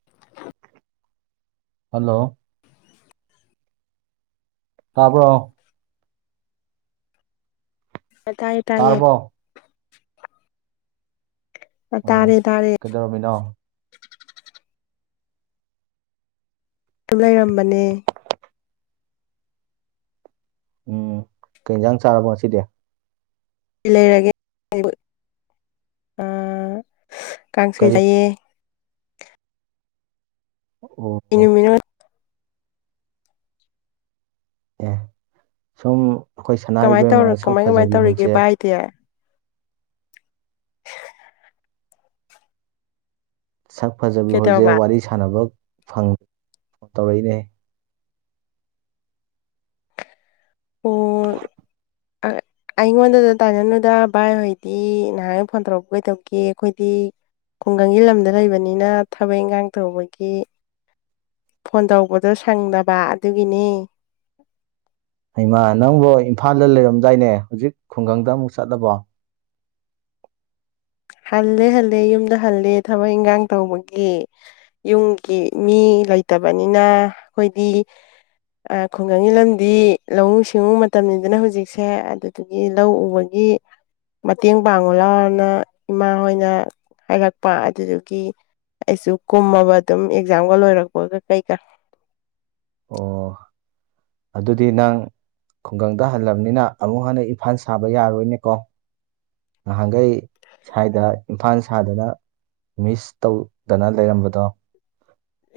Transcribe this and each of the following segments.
[inaudible] Hello ꯇꯕ꯭ꯔꯣ ꯇꯥꯏ ꯇꯥꯔꯕꯣ ꯇꯥꯔꯦ ꯇꯥꯔꯦ ꯔꯝꯃꯤꯅꯣ ꯇꯨꯝ ꯂꯩꯔꯝꯕꯅꯦ ꯎꯝ ꯀꯩ ꯏꯟꯁꯥꯡ ꯆꯥꯔꯕꯣ ꯉꯁꯤꯗꯤ ꯂꯩꯔꯒꯦ [unintelligible] ꯑꯥ ꯀꯥꯡꯁꯣꯏ ꯀꯔꯤ ꯆꯥꯌꯦ ꯑꯣ ꯀꯩ ꯑꯣ ꯅꯨꯃꯤꯠꯅꯣ ꯑꯦ ꯁꯨꯝ ꯑꯩꯈꯣꯏ ꯁꯅꯥ ꯀꯃꯥꯏꯅ ꯏꯕꯦꯝꯃ ꯇꯧꯔ ꯁꯛ ꯀꯃꯥꯏ ꯀꯃꯥꯏꯅ ꯐꯖꯕꯤ ꯍꯣꯏꯖꯦ [unintelligible] ꯁꯛ ꯐꯖꯕꯤ ꯍꯣꯏꯖꯦ ꯀꯩꯗꯧꯔꯕ ꯋꯥꯔꯤ ꯁꯥꯟꯅꯕ ꯐꯪ ꯇꯧꯔꯛꯏꯅꯦ ꯑꯣ ꯑꯩꯉꯣꯟꯗꯗ ꯇꯥꯏꯅꯅꯨꯗ ꯚꯥꯏ ꯍꯣꯏꯗꯤ ꯅꯍꯥꯟꯒꯩ ꯐꯣꯟ ꯇꯧꯔꯛꯄ ꯀꯩꯗꯧꯒꯦ ꯑꯩꯈꯣꯏꯗꯤ ꯈꯨꯡꯒꯪꯒꯤ ꯂꯝꯗ ꯂꯩꯕꯅꯤꯅ ꯊꯕꯛ ꯏꯟꯒꯥꯡ ꯇꯧꯕꯒꯤ ꯐꯣꯟ ꯇꯧꯕꯗꯣ ꯁꯪꯗꯕ ꯑꯗꯨꯒꯤꯅꯤ ꯍꯩꯃꯥ ꯅꯪꯕꯨ ꯏꯝꯐꯥꯜꯗ ꯂꯩꯔꯝꯗꯥꯏꯅꯦ ꯍꯧꯖꯤꯛ ꯈꯨꯡꯒꯪꯗ ꯑꯃꯨꯛ ꯆꯠꯂꯕꯣ ꯍꯜꯂꯦ ꯍꯜꯂꯦ ꯌꯨꯝꯗ ꯍꯜꯂꯦ ꯊꯕꯛ ꯏꯟꯒꯥꯡ ꯇꯧꯕꯒꯤ ꯌꯨꯝꯒꯤ ꯃꯤ ꯂꯩꯇꯕꯅꯤꯅ ꯑꯩꯈꯣꯏꯗꯤ ꯑꯥ ꯈꯨꯡꯒꯪꯒꯤ ꯂꯝꯗꯤ ꯂꯧꯎ ꯁꯤꯡꯎ ꯃꯇꯝꯅꯤꯗꯅ ꯍꯧꯖꯤꯛꯁꯦ ꯑꯗꯨ ꯑꯗꯨꯒꯤ ꯂꯧ ꯎꯕꯒꯤ ꯃꯇꯦꯡ ꯄꯥꯡꯉꯨ ꯂꯥꯎꯅ ꯏꯃꯥ ꯍꯣꯏꯅ ꯍꯥꯏꯔꯛꯄ ꯑꯗꯨꯗꯨꯒꯤ ꯑꯩꯁꯨ ꯀꯨꯝꯃꯕ ꯑꯗꯨꯝ ꯑꯦꯛꯖꯥꯝꯒ ꯂꯣꯏꯔꯛꯄꯒ ꯀꯩꯀꯥ ꯑꯣ ꯑꯗꯨꯗꯤ ꯅꯪ ꯈꯨꯡꯒꯪꯗ ꯍꯜꯂꯕꯅꯤꯅ ꯑꯃꯨꯛ ꯍꯟꯅ ꯏꯝꯐꯥꯜ ꯁꯥꯕ ꯌꯥꯔꯣꯏꯅꯦꯀꯣ ꯅꯍꯥꯟꯒꯩ ꯁ꯭ꯋꯥꯏꯗ ꯏꯝꯐꯥꯜ ꯁꯥꯗꯨꯅ ꯃꯤꯁ ꯇꯧ ꯗꯅ ꯂꯩꯔꯝꯕꯗꯣ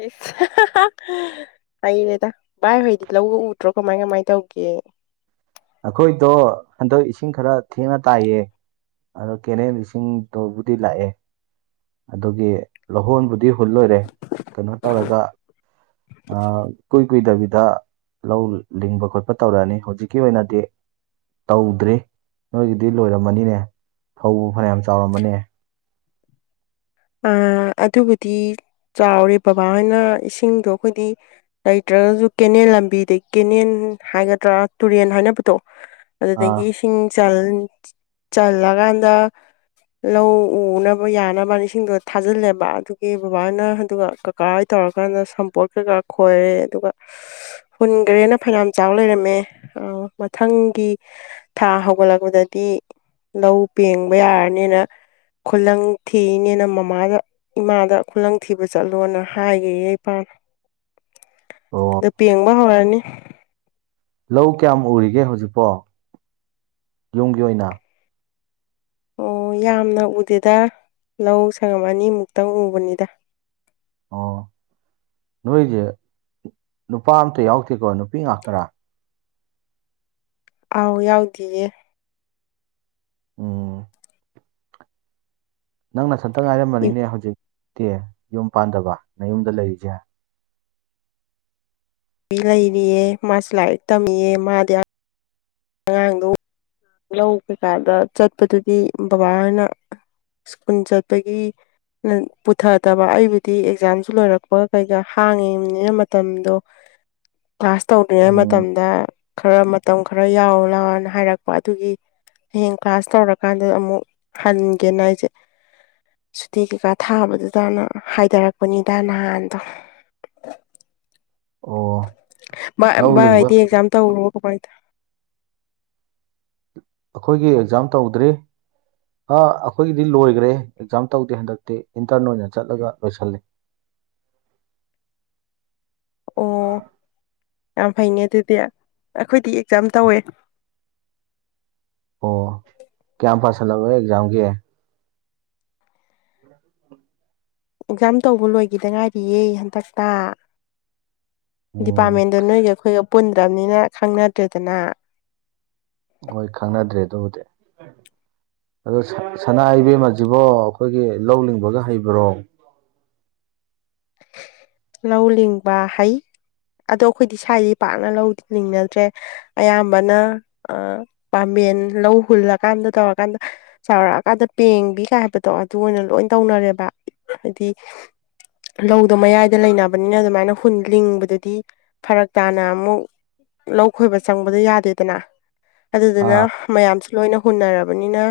ꯏꯁ ꯍꯩꯔꯦꯗ ꯚꯥꯏ ꯍꯣꯏꯗꯤ ꯂꯧꯒ ꯎꯗ꯭ꯔꯣ ꯀꯃꯥꯏ ꯀꯃꯥꯏꯟ ꯇꯧꯒꯦ ꯑꯩꯈꯣꯏꯗꯣ ꯍꯟꯗꯛ ꯏꯁꯤꯡ ꯈꯔ ꯊꯦꯡꯅ ꯇꯥꯏꯌꯦ ꯑꯗꯣ ꯀꯦꯅꯦꯜ ꯏꯁꯤꯡꯗꯨꯕꯨꯗꯤ ꯂꯥꯛꯑꯦ ꯑꯗꯨꯒꯤ ꯂꯧꯍꯣꯟꯕꯨꯗꯤ ꯍꯨꯜ ꯂꯣꯏꯔꯦ ꯀꯩꯅꯣ ꯇꯧꯔꯒ ꯑꯥ ꯀꯨꯏ ꯀꯨꯏꯗꯕꯤꯗ ꯂꯧ ꯂꯤꯡꯕ ꯈꯣꯠꯄ ꯇꯧꯔꯛꯑꯅꯤ ꯍꯧꯖꯤꯛꯀꯤ ꯑꯣꯏꯅꯗꯤ ꯇꯧꯗ꯭ꯔꯤ ꯅꯣꯏꯒꯤꯗꯤ ꯂꯣꯏꯔꯝꯃꯅꯤꯅꯦ ꯐꯧꯕꯨ ꯐꯅꯌꯥꯝ ꯆꯥꯎꯔꯝꯃꯅꯦ ꯑꯥ ꯑꯗꯨꯕꯨꯗꯤ ꯆꯥꯎꯔꯦ ꯕꯕꯥꯍꯣꯏꯅ ꯏꯁꯤꯡꯗꯣ ꯑꯩꯈꯣꯏꯗꯤ ꯂꯩꯇ꯭ꯔꯒꯖꯨ ꯀꯦꯅꯦꯜ ꯂꯝꯕꯤꯗꯩ ꯀꯦꯅꯦꯜ ꯍꯥꯏꯒꯗ꯭ꯔꯥ ꯇꯨꯔꯦꯟ ꯍꯥꯏꯅ ꯄꯗꯣ ꯑꯗꯨꯗꯒꯤ ꯑꯥ ꯏꯁꯤꯡ ꯆꯜ ꯆꯜꯂꯀꯥꯟꯗ ꯂꯧ ꯎꯅꯕ ꯌꯥꯅꯕꯅ ꯁꯤꯡꯗꯣ ꯊꯥꯖꯤꯜꯂꯦꯕ ꯑꯗꯨꯒꯤ ꯕꯕꯥꯍꯣꯏꯅ ꯑꯗꯨꯒ ꯀꯥꯀꯥ ꯍꯣꯏ ꯇꯧꯔꯀꯥꯟꯗ ꯁꯝꯄꯣꯔꯠ ꯀꯩꯀꯥ ꯈꯣꯏꯔꯦ ꯑꯗꯨꯒ ꯍꯨꯟꯈ꯭ꯔꯦꯅ ꯐꯅꯌꯥꯝ ꯆꯥꯎ ꯂꯩꯔꯝꯃꯦ ꯑ ꯃꯊꯪꯒꯤ ꯊꯥ ꯍꯧꯒꯠꯂꯛꯄꯗꯗꯤ ꯂꯧ ꯄꯦꯡꯕ ꯌꯥꯔꯅꯤꯅ ꯈꯨꯜꯂꯪ ꯊꯤꯅꯤꯅ ꯃꯃꯥꯗ ꯏꯃꯥꯗ ꯈꯨꯂꯪ ꯊꯤꯕ ꯆꯠꯂꯣꯅ ꯍꯥꯏꯒꯦ ꯏꯄꯥꯅ ꯑꯣ ꯗ ꯄꯦꯡꯕ ꯍꯧꯔꯅꯤ ꯂꯧ ꯀꯌꯥꯝ ꯎꯔꯤꯒꯦ ꯍꯧꯖꯤꯛꯄꯣ ꯌꯨꯝꯒꯤ ꯑꯣꯏꯅ ꯑꯣ ꯌꯥꯝꯅ ꯎꯗꯦꯗ ꯂꯧ ꯁꯪꯉꯝ ꯑꯅꯤꯃꯨꯛꯇꯪ ꯎꯕꯅꯤꯗ ꯑꯣ ꯅꯣꯏꯁꯦ ꯅꯨꯄꯥ ꯑꯝꯇ ꯌꯥꯎꯗꯦꯀꯣ ꯅꯨꯄꯤ ꯉꯥꯛꯇꯔꯥ ꯑꯥꯎ ꯌꯥꯎꯗꯤꯌꯦ ꯑꯣ ꯅꯪ ꯅꯊꯟꯇ ꯉꯥꯏꯔꯝꯕꯅꯤꯅꯦ ꯏꯕꯤ ꯍꯧꯖꯤꯛꯇꯤ ꯌꯨꯝ ꯄꯥꯟꯗꯕ ꯅꯌꯨꯝꯗ ꯂꯩꯔꯤꯁꯦ ꯂꯩꯔꯤꯑꯦ ꯃꯥꯁꯨ ꯂꯥꯏꯔꯤꯛ ꯇꯝꯃꯤꯑꯦ ꯃꯥꯗꯤ ꯑꯉꯥꯡꯗꯣ ꯂꯧ ꯀꯩꯀꯥꯗ ꯆꯠꯄꯗꯨꯗꯤ ꯕꯕꯥ ꯍꯣꯏꯅ ꯁ꯭ꯀꯨꯜ ꯆꯠꯄꯒꯤ ꯄꯨꯊꯗꯕ ꯑꯩꯕꯨꯗꯤ ꯑꯦꯛꯖꯥꯝꯁꯨ ꯂꯣꯏꯔꯛꯄ ꯀꯩꯀꯥ ꯍꯥꯡꯉꯤꯕꯅꯤꯅ ꯃꯇꯝꯗꯣ [unintelligible] ꯀ꯭ꯂꯥꯁ ꯇꯧꯗ꯭ꯔꯤꯉꯩ ꯎꯝ ꯃꯇꯝꯗ ꯈꯔ ꯃꯇꯝ ꯈꯔ ꯌꯥꯎꯂꯨ ꯂꯥꯎꯅ ꯍꯥꯏꯔꯛ ꯑꯗꯨꯒꯤ ꯍꯌꯦꯡ ꯀ꯭ꯂꯥꯁ ꯇꯧꯔꯀꯥꯟꯗ ꯑꯃꯨꯛ ꯍꯟꯒꯦꯅ ꯑꯩꯁꯦ ꯁꯨꯇꯤ ꯀꯩꯀꯥ ꯊꯥꯕꯗꯨꯗꯅ ꯍꯥꯏꯊꯔꯛꯄꯅꯤꯗ ꯅꯍꯥꯟꯗꯣ ꯑꯣ ꯚ ꯂꯧ ꯚꯥꯏ ꯂꯤꯡꯕ ꯍꯣꯏꯗꯤ ꯑꯦꯛꯖꯥꯝ ꯇꯧꯈꯔꯕꯣ ꯀꯃꯥꯏ ꯇꯧ ꯑꯩꯈꯣꯏꯒꯤ ꯑꯦꯛꯖꯥꯝ ꯇꯧꯗ꯭ꯔꯤ ꯑ ꯑꯩꯈꯣꯏꯒꯤꯗꯤ ꯂꯣꯏꯈ꯭ꯔꯦ ꯑꯦꯛꯖꯥꯝ ꯇꯧꯗꯦ ꯍꯟꯗꯛꯇꯤ ꯏꯟꯇꯔꯟ ꯑꯣꯏꯅ ꯆꯠꯂꯒ ꯂꯣꯏꯁꯜꯂꯤ ꯑꯣ ꯌꯥꯝ ꯐꯩꯅꯦ ꯑꯗꯨꯗꯤ ꯑꯩꯈꯣꯏꯗꯤ ꯑꯦꯛꯖꯥꯝ ꯇꯧꯋꯦ ꯑꯣ ꯀꯌꯥꯝ ꯄꯥꯁꯜꯂꯥꯕ ꯑꯦꯛꯖꯥꯝꯒꯤ ꯎꯝ ꯑꯦꯛꯖꯥꯝ ꯇꯧꯕ ꯂꯣꯏꯈꯤꯗ ꯉꯥꯏꯔꯤꯌꯦ ꯍꯟꯗꯛꯇ ꯎꯝ ꯗꯤꯄꯥꯔꯠꯃꯦꯟꯗꯣ ꯅꯣꯏꯒ ꯑꯩꯈꯣꯏꯒ ꯄꯨꯟꯄꯗ꯭ꯔꯕꯅꯤꯅ ꯈꯪꯅꯗ꯭ꯔꯦꯗꯅ ꯍꯣꯏ ꯈꯪꯅꯗ꯭ꯔꯦ ꯑꯗꯨꯕꯨꯗꯤ ꯑꯗꯣ ꯁ ꯁꯅꯥ ꯏꯕꯦꯝꯃ ꯑꯁꯤꯕꯣ ꯑꯩꯈꯣꯏꯒꯤ ꯂꯧ ꯂꯤꯡꯕꯒ ꯍꯩꯕ꯭ꯔꯣ ꯂꯧ ꯂꯤꯡꯕ ꯍꯩ ꯑꯗꯣ ꯑꯩꯈꯣꯏꯗꯤ ꯁ꯭ꯋꯥꯏꯗꯤ ꯄꯥꯛꯅ ꯂꯧꯅꯤꯡꯅꯗ꯭ꯔꯦ ꯑꯌꯥꯝꯕꯅ ꯄꯥꯝꯕꯦꯟ ꯂꯧ ꯍꯨꯜꯂꯀꯥꯟꯗ ꯇꯧꯔꯀꯥꯟꯗ ꯆꯥꯎꯔꯛꯑꯀꯥꯟꯗ ꯄꯦꯡꯕꯤ ꯀꯥꯏ ꯍꯥꯏꯕꯗꯣ ꯑꯗꯨ ꯑꯣꯏꯅ ꯂꯣꯏ ꯇꯧꯅꯔꯦꯕ ꯍꯥꯏꯗꯤ ꯂꯧꯗꯣ ꯃꯌꯥꯏꯗ ꯂꯩꯅꯕꯅꯤꯅ ꯑꯗꯨꯃꯥꯏꯅ ꯍꯨꯟ ꯂꯤꯡꯕꯗꯨꯗꯤ ꯐꯔꯛ ꯇꯥꯅ ꯑꯃꯨꯛ ꯂꯧ ꯈꯣꯏꯕ ꯆꯪꯕꯗꯣ ꯌꯥꯗꯦꯗꯅ ꯑꯗꯨꯗꯨꯅ ꯑꯥ ꯃꯌꯥꯝꯁꯨ ꯂꯣꯏꯅ ꯍꯨꯟꯅꯔꯕꯅꯤꯅ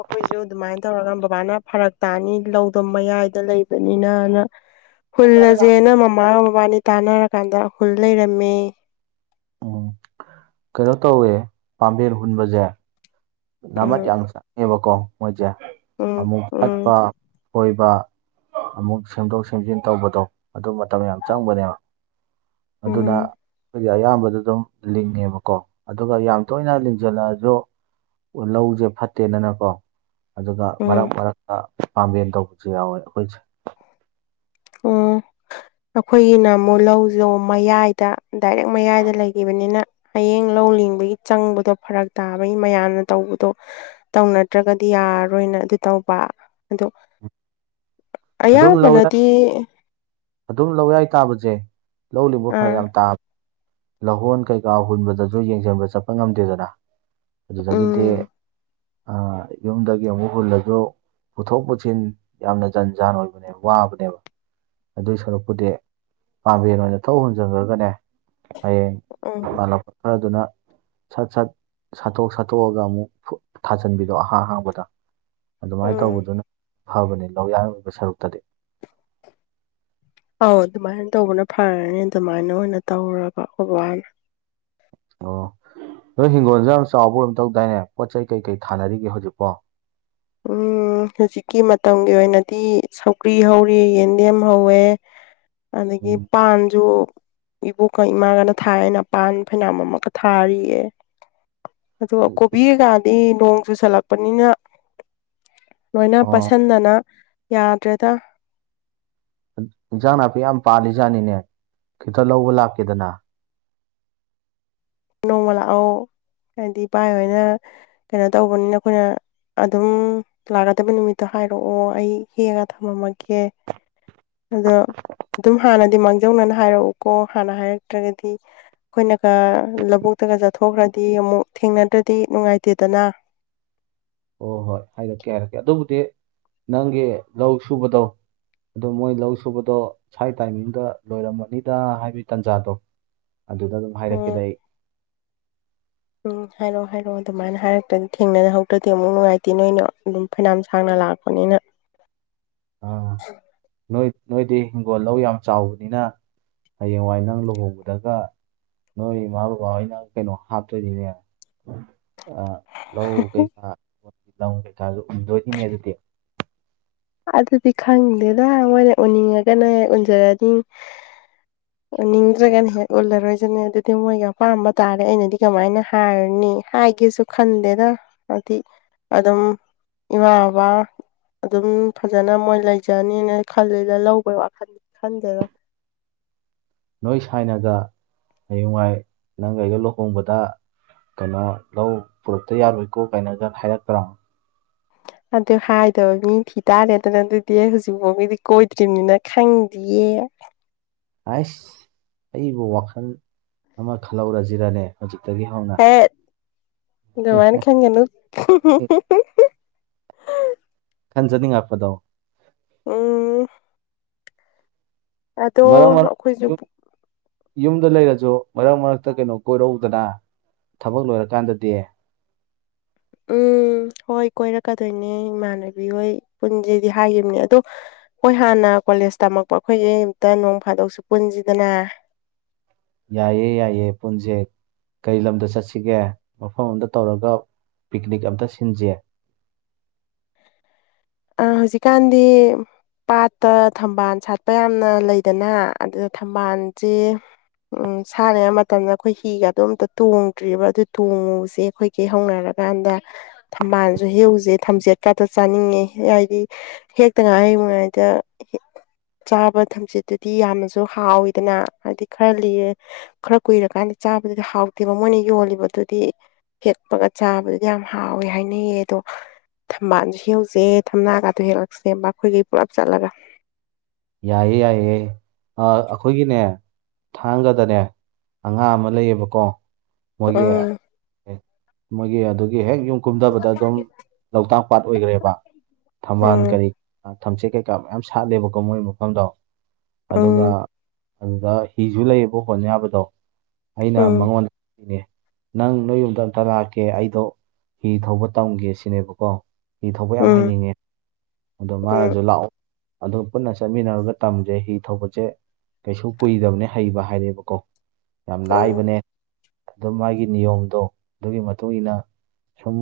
ꯑꯩꯈꯣꯏꯁꯨ ꯑꯗꯨꯃꯥꯏꯅ ꯇꯧꯔꯒ ꯕꯕꯥꯅ ꯐꯔꯛ ꯇꯥꯅꯤ ꯂꯧꯗꯣ ꯃꯌꯥꯏꯗ ꯂꯩꯕꯅꯤꯅꯅ ꯍꯨꯜꯂꯁꯦꯅ ꯃꯃꯥꯒ ꯃꯕꯥꯅꯤ ꯇꯥꯟꯅꯔꯀꯥꯟꯗ ꯍꯨꯜ ꯂꯩꯔꯝꯃꯦ ꯎꯝ ꯀꯩꯅꯣ ꯇꯧꯋꯦ ꯄꯥꯝꯕꯦꯟ ꯍꯨꯟꯕꯁꯦ ꯅꯥꯃꯠ ꯎꯝ ꯌꯥꯝ ꯆꯪꯉꯦꯕꯀꯣ ꯃꯣꯏꯁꯦ ꯎꯝ ꯑꯃꯨꯛ ꯎꯝ ꯆꯠꯄ ꯀꯣꯏꯕ ꯑꯃꯨꯛ ꯁꯦꯝꯗꯣꯛ ꯁꯦꯝꯖꯤꯟ ꯇꯧꯕꯗꯣ ꯑꯗꯨ ꯃꯇꯝ ꯌꯥꯝ ꯆꯪꯕꯅꯦꯕ ꯑꯗꯨꯅ ꯎꯝ ꯑꯩꯒꯤ ꯑꯌꯥꯝꯕꯗ ꯑꯗꯨꯝ ꯂꯤꯡꯉꯦꯕꯀꯣ ꯑꯗꯨꯒ ꯌꯥꯝ ꯇꯣꯏꯅ ꯂꯤꯡꯁꯤꯜꯂꯛꯑꯁꯨ ꯂꯧꯁꯦ ꯐꯠꯇꯦꯅꯅꯀꯣ ꯑꯗꯨꯒ ꯎꯝ ꯃꯔꯛ ꯃꯔꯛꯇ ꯄꯥꯝꯕꯦꯟ ꯇꯧꯕꯁꯨ ꯌꯥꯎꯋꯦ ꯑꯩꯈꯣꯏꯁꯦ ꯎꯝ [inaudible] ꯑꯩꯈꯣꯏꯒꯤꯅ ꯑꯃꯨꯛ ꯂꯧꯁꯦ ꯃꯌꯥꯏꯗ ꯗꯥꯏꯔꯦꯛ ꯃꯌꯥꯏꯗ ꯂꯩꯈꯤꯕꯅꯤꯅ ꯍꯌꯦꯡ ꯂꯧ ꯂꯤꯡꯕꯒꯤ ꯆꯪꯕꯗꯣ ꯐꯔꯛ ꯇꯥꯕꯒꯤ ꯃꯌꯥꯝꯅ ꯇꯧꯕꯗꯣ ꯇꯧꯅꯗ꯭ꯔꯒꯗꯤ ꯌꯥꯔꯣꯏꯅ ꯑꯗꯨ ꯇꯧꯕ ꯑꯣ ꯑꯗꯨꯝ ꯂꯧꯌꯥꯏ ꯑꯌꯥꯝꯕꯅꯗꯤ ꯑꯗꯨꯝ ꯂꯧ ꯌꯥꯏ ꯇꯥꯕꯁꯦ ꯂꯧ ꯂꯤꯡꯕ ꯐꯔꯛ ꯑꯥ ꯌꯥꯝ ꯇꯥꯕ ꯂꯧꯍꯣꯟ ꯀꯩꯀꯥ ꯍꯨꯟꯕꯗꯁꯨ ꯌꯦꯡꯁꯤꯟꯕ ꯆꯠꯄ ꯉꯝꯗꯦꯗꯅ ꯑꯗꯨꯗꯒꯤꯗꯤ ꯎꯝ ꯑ ꯌꯨꯝꯗꯒꯤ ꯑꯃꯨꯛ ꯍꯨꯜꯂꯁꯨ ꯄꯨꯊꯣꯛ ꯄꯨꯁꯤꯟ ꯌꯥꯝꯅ ꯖꯟ ꯖꯥꯟ ꯑꯣꯏꯕꯅꯦ ꯋꯥꯕꯅꯦꯕ ꯑꯗꯨꯏ ꯁꯔꯨꯛꯄꯨꯗꯤ ꯄꯥꯝꯕꯦꯟ ꯑꯣꯏꯅ ꯊꯧ ꯍꯨꯟꯖꯟꯈ꯭ꯔꯒꯅꯦ ꯍꯌꯦꯡ ꯎꯝ ꯏꯃꯥꯟꯅꯕ ꯈꯔꯗꯨꯅ ꯁꯠ ꯁꯠ ꯁꯥꯠꯇꯣꯛ ꯁꯥꯠꯇꯣꯛꯑꯒ ꯑꯃꯨꯛ ꯊꯥꯖꯟꯕꯤꯗꯣ ꯑꯍꯥꯡꯍꯥꯡꯕꯗ ꯑꯗꯨꯃꯥꯏꯅ ꯎꯝ ꯇꯧꯕꯗꯨꯅ ꯐꯕꯅꯤ ꯂꯧ ꯌꯥꯅꯤꯡꯕ ꯁꯔꯨꯛꯇꯗꯤ ꯑꯧ ꯑꯗꯨꯃꯥꯏꯅ ꯇꯧꯕꯅ ꯐꯔꯅꯤ ꯑꯗꯨꯃꯥꯏꯅ ꯑꯣꯏꯅ ꯇꯧꯔꯒ ꯕꯥ ꯑꯣ ꯅꯣꯏ ꯍꯤꯡꯒꯣꯜꯁꯨ ꯌꯥꯝ ꯆꯥꯎꯕ ꯑꯣꯏꯅ ꯇꯧꯗꯥꯏꯅꯦ ꯄꯣꯠ ꯆꯩ ꯀꯩꯀꯩ ꯊꯥꯅꯔꯤꯒꯦ ꯍꯧꯖꯤꯛꯄꯣ ꯎꯝ ꯍꯧꯖꯤꯛꯀꯤ ꯃꯇꯝꯒꯤ ꯑꯣꯏꯅꯗꯤ ꯁꯧꯀ꯭ꯔꯤ ꯍꯧꯔꯤ ꯌꯦꯟꯗꯦꯝ ꯍꯧꯋꯦ [inaudible] ꯑꯗꯒꯤ ꯄꯥꯟꯁꯨ ꯏꯕꯣꯛꯀ ꯏꯃꯥꯒꯅ ꯊꯥꯏ ꯑ ꯅꯄꯥꯟ ꯐꯅꯝ ꯑꯃꯛꯀ ꯊꯥꯔꯤꯌꯦ ꯑ ꯎꯝ. ꯀꯣꯕꯤ ꯀꯩꯀꯥꯗꯤ ꯅꯣꯡ ꯆꯨꯁꯜꯂꯛꯄꯅꯤꯅ ꯂꯣꯏꯅ ꯑꯣ ꯄꯁꯤꯟꯗꯅ ꯌꯥꯗ꯭ꯔꯦꯗ ꯏꯟꯖꯥꯡ ꯅꯥꯄꯤ ꯌꯥꯝ ꯄꯥꯜꯂꯤꯖꯥꯠꯅꯤꯅꯦ ꯈꯤꯇ ꯂꯧꯕ ꯂꯥꯛꯀꯦꯗꯅ ꯅꯣꯡꯃ ꯂꯥꯛꯑꯣ ꯍꯥꯏꯗꯤ ꯏꯚꯥꯏ ꯍꯣꯏꯅ ꯀꯩꯅꯣ ꯇꯧꯕꯅꯤꯅ ꯑꯩꯈꯣꯏꯅ ꯑꯗꯨꯝ ꯂꯥꯛꯀꯗꯕ ꯅꯨꯃꯤꯠꯇꯣ ꯍꯥꯏꯔꯛꯑꯣ ꯑꯩ ꯍꯦꯛꯒ ꯊꯝꯃꯝꯃꯒꯦ ꯑꯗꯣ ꯑꯗꯨꯝ ꯍꯥꯟꯅꯗꯤ ꯃꯥꯡ ꯖꯧꯅꯅ ꯍꯥꯏꯔꯛꯎꯀꯣ ꯍꯥꯟꯅ ꯍꯥꯏꯔꯛꯇ꯭ꯔꯒꯗꯤ ꯑꯩꯈꯣꯏꯅꯒ ꯂꯧꯕꯨꯛꯇꯒ ꯆꯠꯊꯣꯛꯈ꯭ꯔꯗꯤ ꯑꯃꯨꯛ ꯊꯦꯡꯅꯗ꯭ꯔꯗꯤ ꯅꯨꯡꯉꯥꯏꯇꯦꯗꯅ ꯑꯣ ꯍꯣꯏ ꯍꯥꯏꯔꯛꯀꯦ ꯍꯥꯏꯔꯛꯀꯦ ꯑꯗꯨꯕꯨꯗꯤ ꯅꯪꯒꯤ ꯂꯧ ꯁꯨꯕꯗꯣ ꯑꯗꯣ ꯃꯣꯏ ꯂꯧ ꯁꯨꯕꯗꯣ ꯁ꯭ꯋꯥꯥꯏ ꯇꯥꯏꯃꯤꯡꯗ ꯂꯣꯏꯔꯝꯃꯅꯤꯗ ꯍꯥꯏꯕꯒꯤ ꯇꯥꯟꯖꯥꯗꯣ ꯑꯗꯨꯗ ꯑꯗꯨꯝ ꯍꯥꯏꯔꯛꯈꯤꯦꯗ ꯎꯝ ꯑꯩ ꯎꯝ ꯍꯥꯏꯔꯛꯑꯣ ꯍꯥꯏꯔꯛꯑꯣ ꯑꯗꯨꯃꯥꯏꯅ ꯍꯥꯏꯔꯛꯇꯗꯤ ꯊꯦꯡꯅꯍꯧꯗ꯭ꯔꯗꯤ ꯑꯃꯨꯛ ꯅꯨꯡꯉꯥꯏꯇꯦ ꯅꯣꯏꯅ ꯑꯗꯨꯝ ꯐꯩꯅꯌꯥꯝ ꯁꯥꯡꯅ ꯂꯥꯛꯄꯅꯤꯅ ꯑꯥ [inaudible] ꯅꯣꯏ ꯅꯣꯏꯗꯤ ꯍꯤꯡꯒꯣꯜ ꯂꯧ ꯌꯥꯝ ꯆꯥꯎꯕꯅꯤꯅ ꯍꯌꯦꯡꯋꯥꯏ ꯅꯪ ꯂꯨꯍꯧꯕꯗꯒ ꯅꯣꯏ ꯏꯃꯥ ꯕꯕꯥꯍꯣꯏꯅ ꯀꯩꯅꯣ ꯍꯥꯞꯇꯣꯏꯔꯤꯅꯦ ꯂꯧ ꯀꯩꯀꯥ ꯂꯧ ꯀꯩꯀꯥꯗꯨ ꯎꯟꯗꯣꯏꯒꯤꯅꯦ ꯑꯗꯨꯗꯤ ꯑꯗꯨꯗꯤ ꯈꯪꯗꯦꯗ ꯃꯣꯏꯅ ꯎꯅꯤꯡꯉꯒꯅ ꯍꯦꯛ ꯎꯟꯖꯔꯅꯤ [inaudible] ꯅꯤꯡꯗ꯭ꯔꯒꯅ ꯍꯦꯛ ꯎꯜꯂꯔꯣꯏꯁꯤꯅꯦ ꯑꯗꯨꯗꯤ ꯃꯣꯏꯒꯤ ꯑꯄꯥꯝꯕ ꯇꯥꯔꯦ ꯑꯩꯅꯗꯤ ꯀꯃꯥꯏꯅ ꯍꯥꯏꯔꯅꯤ ꯍꯥꯏꯒꯦꯁꯨ ꯈꯟꯗꯦꯅ ꯍꯥꯏꯗꯤ ꯑꯗꯨꯝ ꯏꯃꯥ ꯕꯕꯥ ꯑꯗꯨꯝ ꯐꯖꯅ ꯃꯣꯏ ꯂꯩꯖꯅꯤꯅ ꯈꯜꯂꯤꯅ ꯂꯧꯕꯩ ꯋꯥꯈꯜꯗꯤ ꯈꯟꯗꯦꯔ ꯅꯣꯏ ꯁꯥꯏꯅꯒ ꯍꯌꯨꯉꯥꯏ ꯂꯪꯒꯩꯒ ꯂꯨꯍꯣꯡꯕꯗ ꯀꯟꯅ ꯂꯧ ꯄꯨꯔꯛꯇ ꯌꯥꯔꯣꯏꯀꯣ ꯀꯥꯏꯅꯒ ꯍꯥꯏꯔꯛꯇ꯭ꯔꯥ ꯑꯗꯨ ꯍꯥꯏꯗꯣꯏ ꯃꯤ ꯊꯤ ꯇꯥꯔꯦꯗꯅ ꯑꯗꯨꯗꯤ ꯍꯧꯖꯤꯛꯐꯥꯎ ꯒꯤꯗꯤ ꯀꯣꯏꯗ꯭ꯔꯤꯃꯤꯅꯤꯅ ꯈꯪꯗꯌꯦ ꯑꯩꯁ ꯑꯩꯕꯨ ꯋꯥꯈꯜ ꯑꯃ ꯈꯜꯍꯧꯔꯁꯤꯔꯅꯦ ꯍꯧꯖꯤꯛꯇꯒꯤ ꯍꯧꯅ ꯍꯦꯏꯠ ꯗꯣꯃꯥꯏꯅ ꯈꯟꯒꯅꯨ ꯍꯨꯝ ꯑꯟꯖꯅꯤꯉꯛꯄꯥꯗꯣ ꯎꯝ ꯑꯗꯣ ꯃꯔꯛ ꯃꯔꯛ ꯑꯩꯈꯣꯏꯁꯨ ꯌꯨꯝꯗ ꯂꯩꯔꯁꯨ ꯃꯔꯛ ꯃꯔꯛꯇ ꯀꯩꯅꯣ ꯀꯣꯏꯔꯧꯗꯅ ꯊꯕꯛ ꯂꯣꯏꯔꯀꯥꯟꯗꯗꯤ ꯎꯝ ꯍꯣꯏ ꯀꯣꯏꯔꯛꯀꯗꯣꯏꯅꯦ ꯏꯃꯥꯟꯅꯕꯤ ꯍꯣꯏ ꯄꯨꯟꯁꯦꯗꯤ ꯍꯥꯏꯈꯤꯕꯅꯦ ꯑꯗꯣ ꯑꯩꯈꯣꯏ ꯍꯥꯟꯅ ꯀꯣꯂꯦꯖ ꯇꯝꯃꯛꯄ ꯑꯩꯈꯣꯏꯒꯤ ꯑꯨꯛꯇ ꯅꯣꯡ ꯐꯥꯗꯣꯛꯁꯨ ꯄꯨꯟꯁꯤꯗꯅ ꯌꯥꯏꯌꯦ ꯌꯥꯏꯌꯦ ꯄꯨꯟꯁꯦ ꯀꯔꯤ ꯂꯝꯗ ꯆꯠꯁꯤꯒꯦ ꯃꯐꯝ ꯑꯃꯗ ꯇꯧꯔꯒ ꯄꯤꯛꯅꯤꯛ ꯑꯝꯇ ꯁꯤꯟꯁꯦ ꯑꯥ ꯍꯧꯖꯤꯛꯀꯥꯟꯗꯤ ꯄꯥꯠꯇ ꯊꯝꯕꯥꯜ ꯁꯥꯠꯄ ꯌꯥꯝꯅ ꯂꯩꯗꯅ ꯑꯗꯨ ꯊꯝꯕꯥꯜꯆꯦ ꯎꯝ ꯁꯥꯔꯤꯉꯩ ꯃꯇꯝꯗ ꯑꯩꯈꯣꯏ ꯍꯤꯒ ꯗꯨ ꯑꯝꯇ ꯇꯣꯡꯗ꯭ꯔꯤꯕ ꯑꯗꯨ ꯇꯣꯡꯉꯨꯁꯦ ꯑꯩꯈꯣꯏ ꯍꯦ ꯍꯧꯅꯔꯀꯥꯟꯗ ꯊꯝꯕꯥꯜꯁꯨ ꯍꯦꯛ ꯎꯖꯦ ꯊꯝꯖꯦꯠꯀꯗꯨ ꯆꯥꯅꯤꯡꯉꯦ ꯍꯦ ꯑꯏ ꯗꯤ ꯍꯦꯛꯇ ꯉꯥꯏꯔꯤ ꯃꯉꯩꯗ ꯆꯥꯕ ꯊꯝꯆꯠꯇꯨꯗꯤ ꯌꯥꯝꯅꯁꯨ ꯍꯥꯎꯋꯤꯗꯅ ꯍꯥꯏꯗꯤ ꯈꯔ ꯂꯤꯔꯥ ꯈꯔ ꯀꯨꯏꯔꯀꯥꯟꯗ ꯆꯥꯕꯗꯨꯗꯤ ꯍꯥꯎꯇꯦꯕ ꯃꯣꯏꯅ ꯌꯣꯜꯂꯤꯕꯗꯨꯗꯤ ꯍꯦꯛꯄꯒ ꯆꯥꯕꯗꯨꯗꯤ ꯌꯥꯝ ꯍꯥꯎꯋꯦ ꯍꯥꯏꯅꯩꯌꯦ ꯑꯗꯣ ꯊꯝꯕꯥꯜꯁꯨ ꯍꯦꯛ ꯎꯖꯦ ꯊꯝꯅꯥꯒꯗꯣ ꯍꯦꯛꯂꯛ ꯁꯦꯕ ꯑꯩꯈꯣꯏꯒꯤ ꯄꯨꯂꯞ ꯆꯠꯂꯒ ꯌꯥꯏꯌꯦꯦ ꯌꯥꯏꯌꯦ ꯑꯥ ꯑꯩꯈꯣꯏꯒꯤꯅꯦ ꯊꯥꯡꯒꯗꯅꯦ ꯑꯉꯥꯡ ꯑꯃ ꯂꯩꯌꯦꯕꯀꯣ ꯃꯣꯏꯒꯤ ꯎꯝ ꯃꯣꯏꯒꯤ ꯑꯗꯨꯒꯤ ꯍꯦꯛ ꯌꯨꯝ ꯀꯨꯝꯗꯕꯗ ꯑꯗꯨꯝ ꯂꯣꯛꯇꯥꯛ ꯄꯥꯠ ꯑꯣꯏꯈ꯭ꯔꯦꯕ ꯊꯝꯕꯥꯜ ꯎꯝ ꯀꯔꯤ ꯊꯝꯆꯦꯠ ꯀꯩꯀꯥ ꯃꯌꯥꯝ ꯁꯥꯠꯂꯦꯕꯀꯣ ꯃꯣꯏ ꯃꯐꯝꯗꯣ ꯑꯗꯨꯒ ꯎꯝ ꯑꯗꯨꯗ ꯍꯤꯁꯨ ꯂꯩꯌꯦꯕ ꯍꯣꯟꯅ ꯌꯥꯕꯗꯣ ꯑꯩꯅ ꯎꯝ ꯃꯉꯣꯟ ꯅꯦ ꯅꯪ ꯅꯣꯏ ꯌꯨꯝꯗ ꯑꯝꯇ ꯂꯥꯛꯀꯦ ꯑꯩꯗꯣ ꯍꯤ ꯊꯧꯕ ꯇꯝꯒꯦ ꯁꯤꯅꯦꯕꯀꯣ ꯍꯤ ꯊꯧꯕ ꯌꯥꯝ ꯎꯝ ꯍꯩꯅꯤꯡꯉꯦ ꯑꯗꯣ ꯎꯝ ꯃꯥꯖꯨ ꯂꯥꯛꯑꯣ ꯑꯗꯨ ꯄꯨꯟꯅ ꯆꯠꯃꯤꯟꯅꯔꯒ ꯇꯝꯁꯦ ꯍꯤ ꯊꯧꯕꯆꯦ ꯀꯩꯁꯨ ꯀꯨꯏꯗꯕꯅꯦ ꯍꯩꯕ ꯍꯥꯏꯔꯦꯕꯀꯣ ꯌꯥꯝ ꯅꯥꯏꯕꯅꯦ ꯑꯗꯨ ꯃꯥꯒꯤ ꯅꯤꯌꯣꯝꯗꯣ ꯑꯗꯨꯒꯤ ꯃꯇꯨꯡ ꯏꯟꯅ ꯁꯨꯝ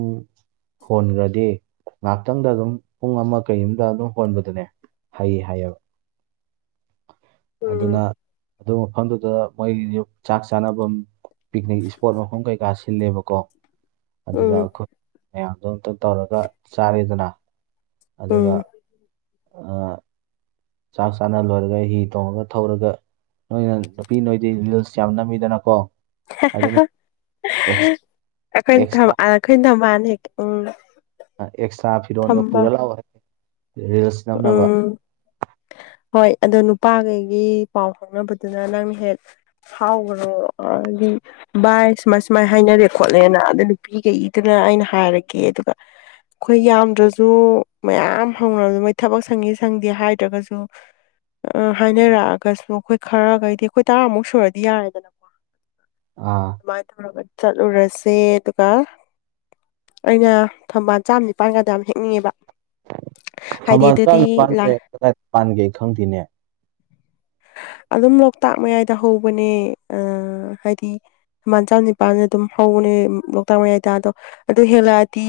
ꯍꯣꯟꯒꯗꯤ ꯉꯥꯛꯇꯪꯗ ꯑꯗꯨꯝ ꯄꯨꯡ ꯑꯃ ꯀꯩ ꯑꯣꯝꯗ ꯑꯗꯨꯝ ꯍꯣꯟꯕꯗꯅꯦ ꯍꯩ ꯍꯥꯏꯌꯦ ꯕꯥ ꯎꯝ ꯑꯗꯨꯅ ꯎꯝ ꯗꯨ ꯃꯐꯝꯗꯨꯗ ꯃꯣꯏꯒꯤꯖꯨ ꯆꯥꯛ ꯆꯥꯅꯐꯝ ꯄꯤꯛꯅꯤꯛ ꯏꯁꯄꯣꯠ ꯃꯐꯝ ꯀꯩꯀꯥ ꯁꯤꯜꯂꯦꯕꯀꯣ ꯑꯗꯨꯗ ꯎꯝ ꯑꯩꯈꯣꯏ ꯃꯌꯥꯝꯗꯣ ꯑꯝꯇ ꯇꯧꯔꯒ ꯆꯥꯔꯦꯗꯅ ꯑꯗꯨꯒ ꯎꯝ ꯑ ꯆꯥꯛ ꯆꯥꯅ ꯂꯣꯏꯔꯒ ꯍꯤ ꯇꯣꯡꯉꯒ ꯊꯧꯔꯒ ꯅꯣꯏꯅ ꯅꯨꯄꯤ ꯅꯣꯏꯗꯤ ꯂꯤꯜꯁ ꯌꯥꯝ ꯅꯝꯃꯤꯗꯅ ꯀꯣ ꯍꯦ ꯍꯦ ꯑꯩꯈꯣꯏꯅ ꯊꯥꯃ ꯑꯦꯛꯁꯇ꯭ꯔꯥ ꯑꯩꯈꯣꯏ ꯊꯃꯜ ꯍꯦꯛ ꯎꯝ ꯑꯦꯁꯠꯇ꯭ꯔꯥ ꯐꯔꯣꯟꯒ ꯄꯨꯔꯥ ꯂꯛ ꯑꯣ ꯍꯦ ꯔꯤꯜꯁ ꯅꯝꯅꯕ ꯑꯥꯃ ꯍꯣꯏ ꯑꯗꯣ ꯅꯨꯄꯥꯈꯩꯒꯤ ꯄꯥꯎ ꯐꯥꯎꯅꯕꯗꯨꯅ ꯅꯪꯅ ꯍꯦꯛ ꯐꯧꯈ꯭ꯔꯣ ꯑꯗꯤ ꯚꯏ ꯁꯨꯃꯥꯏ ꯁꯨꯃꯥꯏ ꯍꯥꯏꯅꯔꯦ ꯈꯣꯠꯂꯦꯅ ꯑꯗ ꯅꯨꯄꯤꯒꯩ ꯏꯗꯨꯅ ꯑꯩꯅ ꯍꯥꯏꯔꯛꯒꯦ ꯑꯗꯨꯒ ꯑꯩꯈꯣꯏ ꯌꯥꯝꯗ꯭ꯔꯁꯨ ꯃꯌꯥꯝ ꯍꯧꯅꯔꯕꯗ ꯃꯣꯏ ꯊꯕꯛ ꯁꯪꯉꯤ ꯁꯪꯗꯦ ꯍꯥꯏꯗ꯭ꯔꯒꯁꯨ ꯑ ꯍꯥꯏꯅꯔꯛꯑꯒꯁꯨ ꯑꯩꯈꯣꯏ ꯈꯔꯈꯩꯗꯤ ꯑꯩꯈꯣꯏ ꯇꯔꯥꯃꯨꯛ ꯁꯨꯔꯗꯤ ꯌꯥꯔꯦꯗꯅꯀꯣ ꯑꯥ ꯑꯗꯨꯃꯥꯏꯅ ꯇꯧꯔꯒ ꯆꯠꯂꯨꯔꯁꯦ ꯑꯗꯨꯒ ꯑꯩꯅ ꯊꯝꯕꯥꯜ ꯆꯥꯝ ꯅꯤꯄꯥꯟꯒꯗ ꯌꯥꯝ ꯍꯦꯛꯅꯤꯡꯉꯦꯕ ꯍꯥꯏꯗꯤ ꯊꯝꯕꯥꯜ ꯆꯥ ꯑꯗꯨꯗꯤ ꯂꯥꯏ ꯅꯤꯄꯥꯟꯁꯦ ꯀꯗꯥꯏ ꯄꯥꯟꯒꯦ ꯈꯪꯗꯦꯅꯦ ꯑꯗꯨꯝ ꯂꯣꯛꯇꯥꯛ ꯃꯌꯥꯏꯗ ꯍꯧꯕꯅꯦ ꯑ ꯍꯥꯏꯗꯤ ꯃꯥꯟ ꯆꯥꯝ ꯅꯤꯄꯥꯜ ꯑꯗꯨꯝ ꯍꯧꯕꯅꯦ ꯂꯣꯛꯇꯥꯛ ꯃꯌꯥꯏ ꯇꯥꯗꯣ ꯑꯗꯨ ꯍꯦꯜꯂꯛꯑꯗꯤ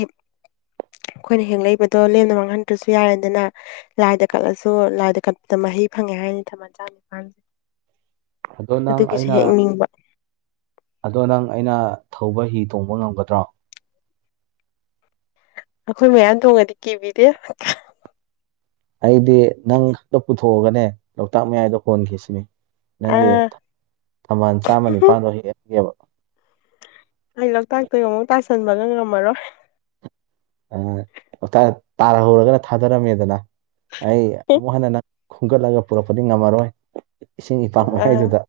ꯑꯩꯈꯣꯏꯅ ꯍꯦꯡꯂꯛꯏꯕꯗꯣ ꯂꯦꯝꯅ ꯃꯥꯡꯍꯟꯗ꯭ꯔꯁꯨ ꯌꯥꯔꯦ ꯑꯗꯨꯅ ꯂꯥꯏꯗ ꯀꯠꯂꯁꯨ ꯂꯥꯏꯗ ꯀꯠꯄꯗ ꯃꯍꯩ ꯐꯪꯉꯦ ꯍꯥꯏꯅꯤ ꯊꯝꯕꯥꯟ ꯆꯥꯝꯅꯤꯄꯥꯁꯦ ꯑꯗꯣ ꯅꯪ ꯑꯗꯨꯒꯤꯁꯨ ꯑꯩꯅ ꯍꯦꯛꯅꯤꯡꯕ ꯑꯗꯣ ꯅꯪ ꯑꯩꯅ ꯊꯧꯕ ꯍꯤ ꯇꯣꯡꯕ ꯉꯝꯒꯗ꯭ꯔꯣ ꯑꯩꯈꯣꯏ ꯃꯌꯥꯝ ꯇꯣꯡꯉꯗꯤ ꯀꯤꯕꯤꯗꯦ ꯑꯩꯗꯤ ꯅꯪꯈꯛꯇ ꯄꯨꯊꯣꯛꯑꯒꯅꯦ ꯂꯣꯛꯇꯥꯛ ꯃꯌꯥꯏꯗ ꯍꯣꯟꯒꯦꯁꯤꯅꯦ ꯅꯪꯒꯤ ꯑꯥ ꯊꯝꯕꯥꯜ ꯆꯥꯃ ꯅꯤꯄꯥꯜꯗꯣ ꯍꯦꯛꯑꯒꯦꯕ ꯑꯩ ꯂꯣꯛꯇꯥꯛꯇꯒ ꯑꯃꯨꯛ ꯇꯥꯁꯟꯕꯒ ꯉꯝꯃꯔꯣꯏ ꯇꯥꯍꯧꯔꯒꯅ ꯊꯥꯗꯔꯝꯃꯦꯗꯅ ꯑꯩ ꯑꯃꯨꯛ ꯍꯟꯅ ꯅꯪ ꯈꯣꯝꯒꯠꯂꯒ ꯄꯨꯔꯛꯄꯗꯤ ꯉꯝꯃꯔꯣꯏ ꯏꯁꯤꯡ ꯏꯄꯥꯛ ꯑꯥ ꯃꯌꯥꯥꯏꯗꯨꯗ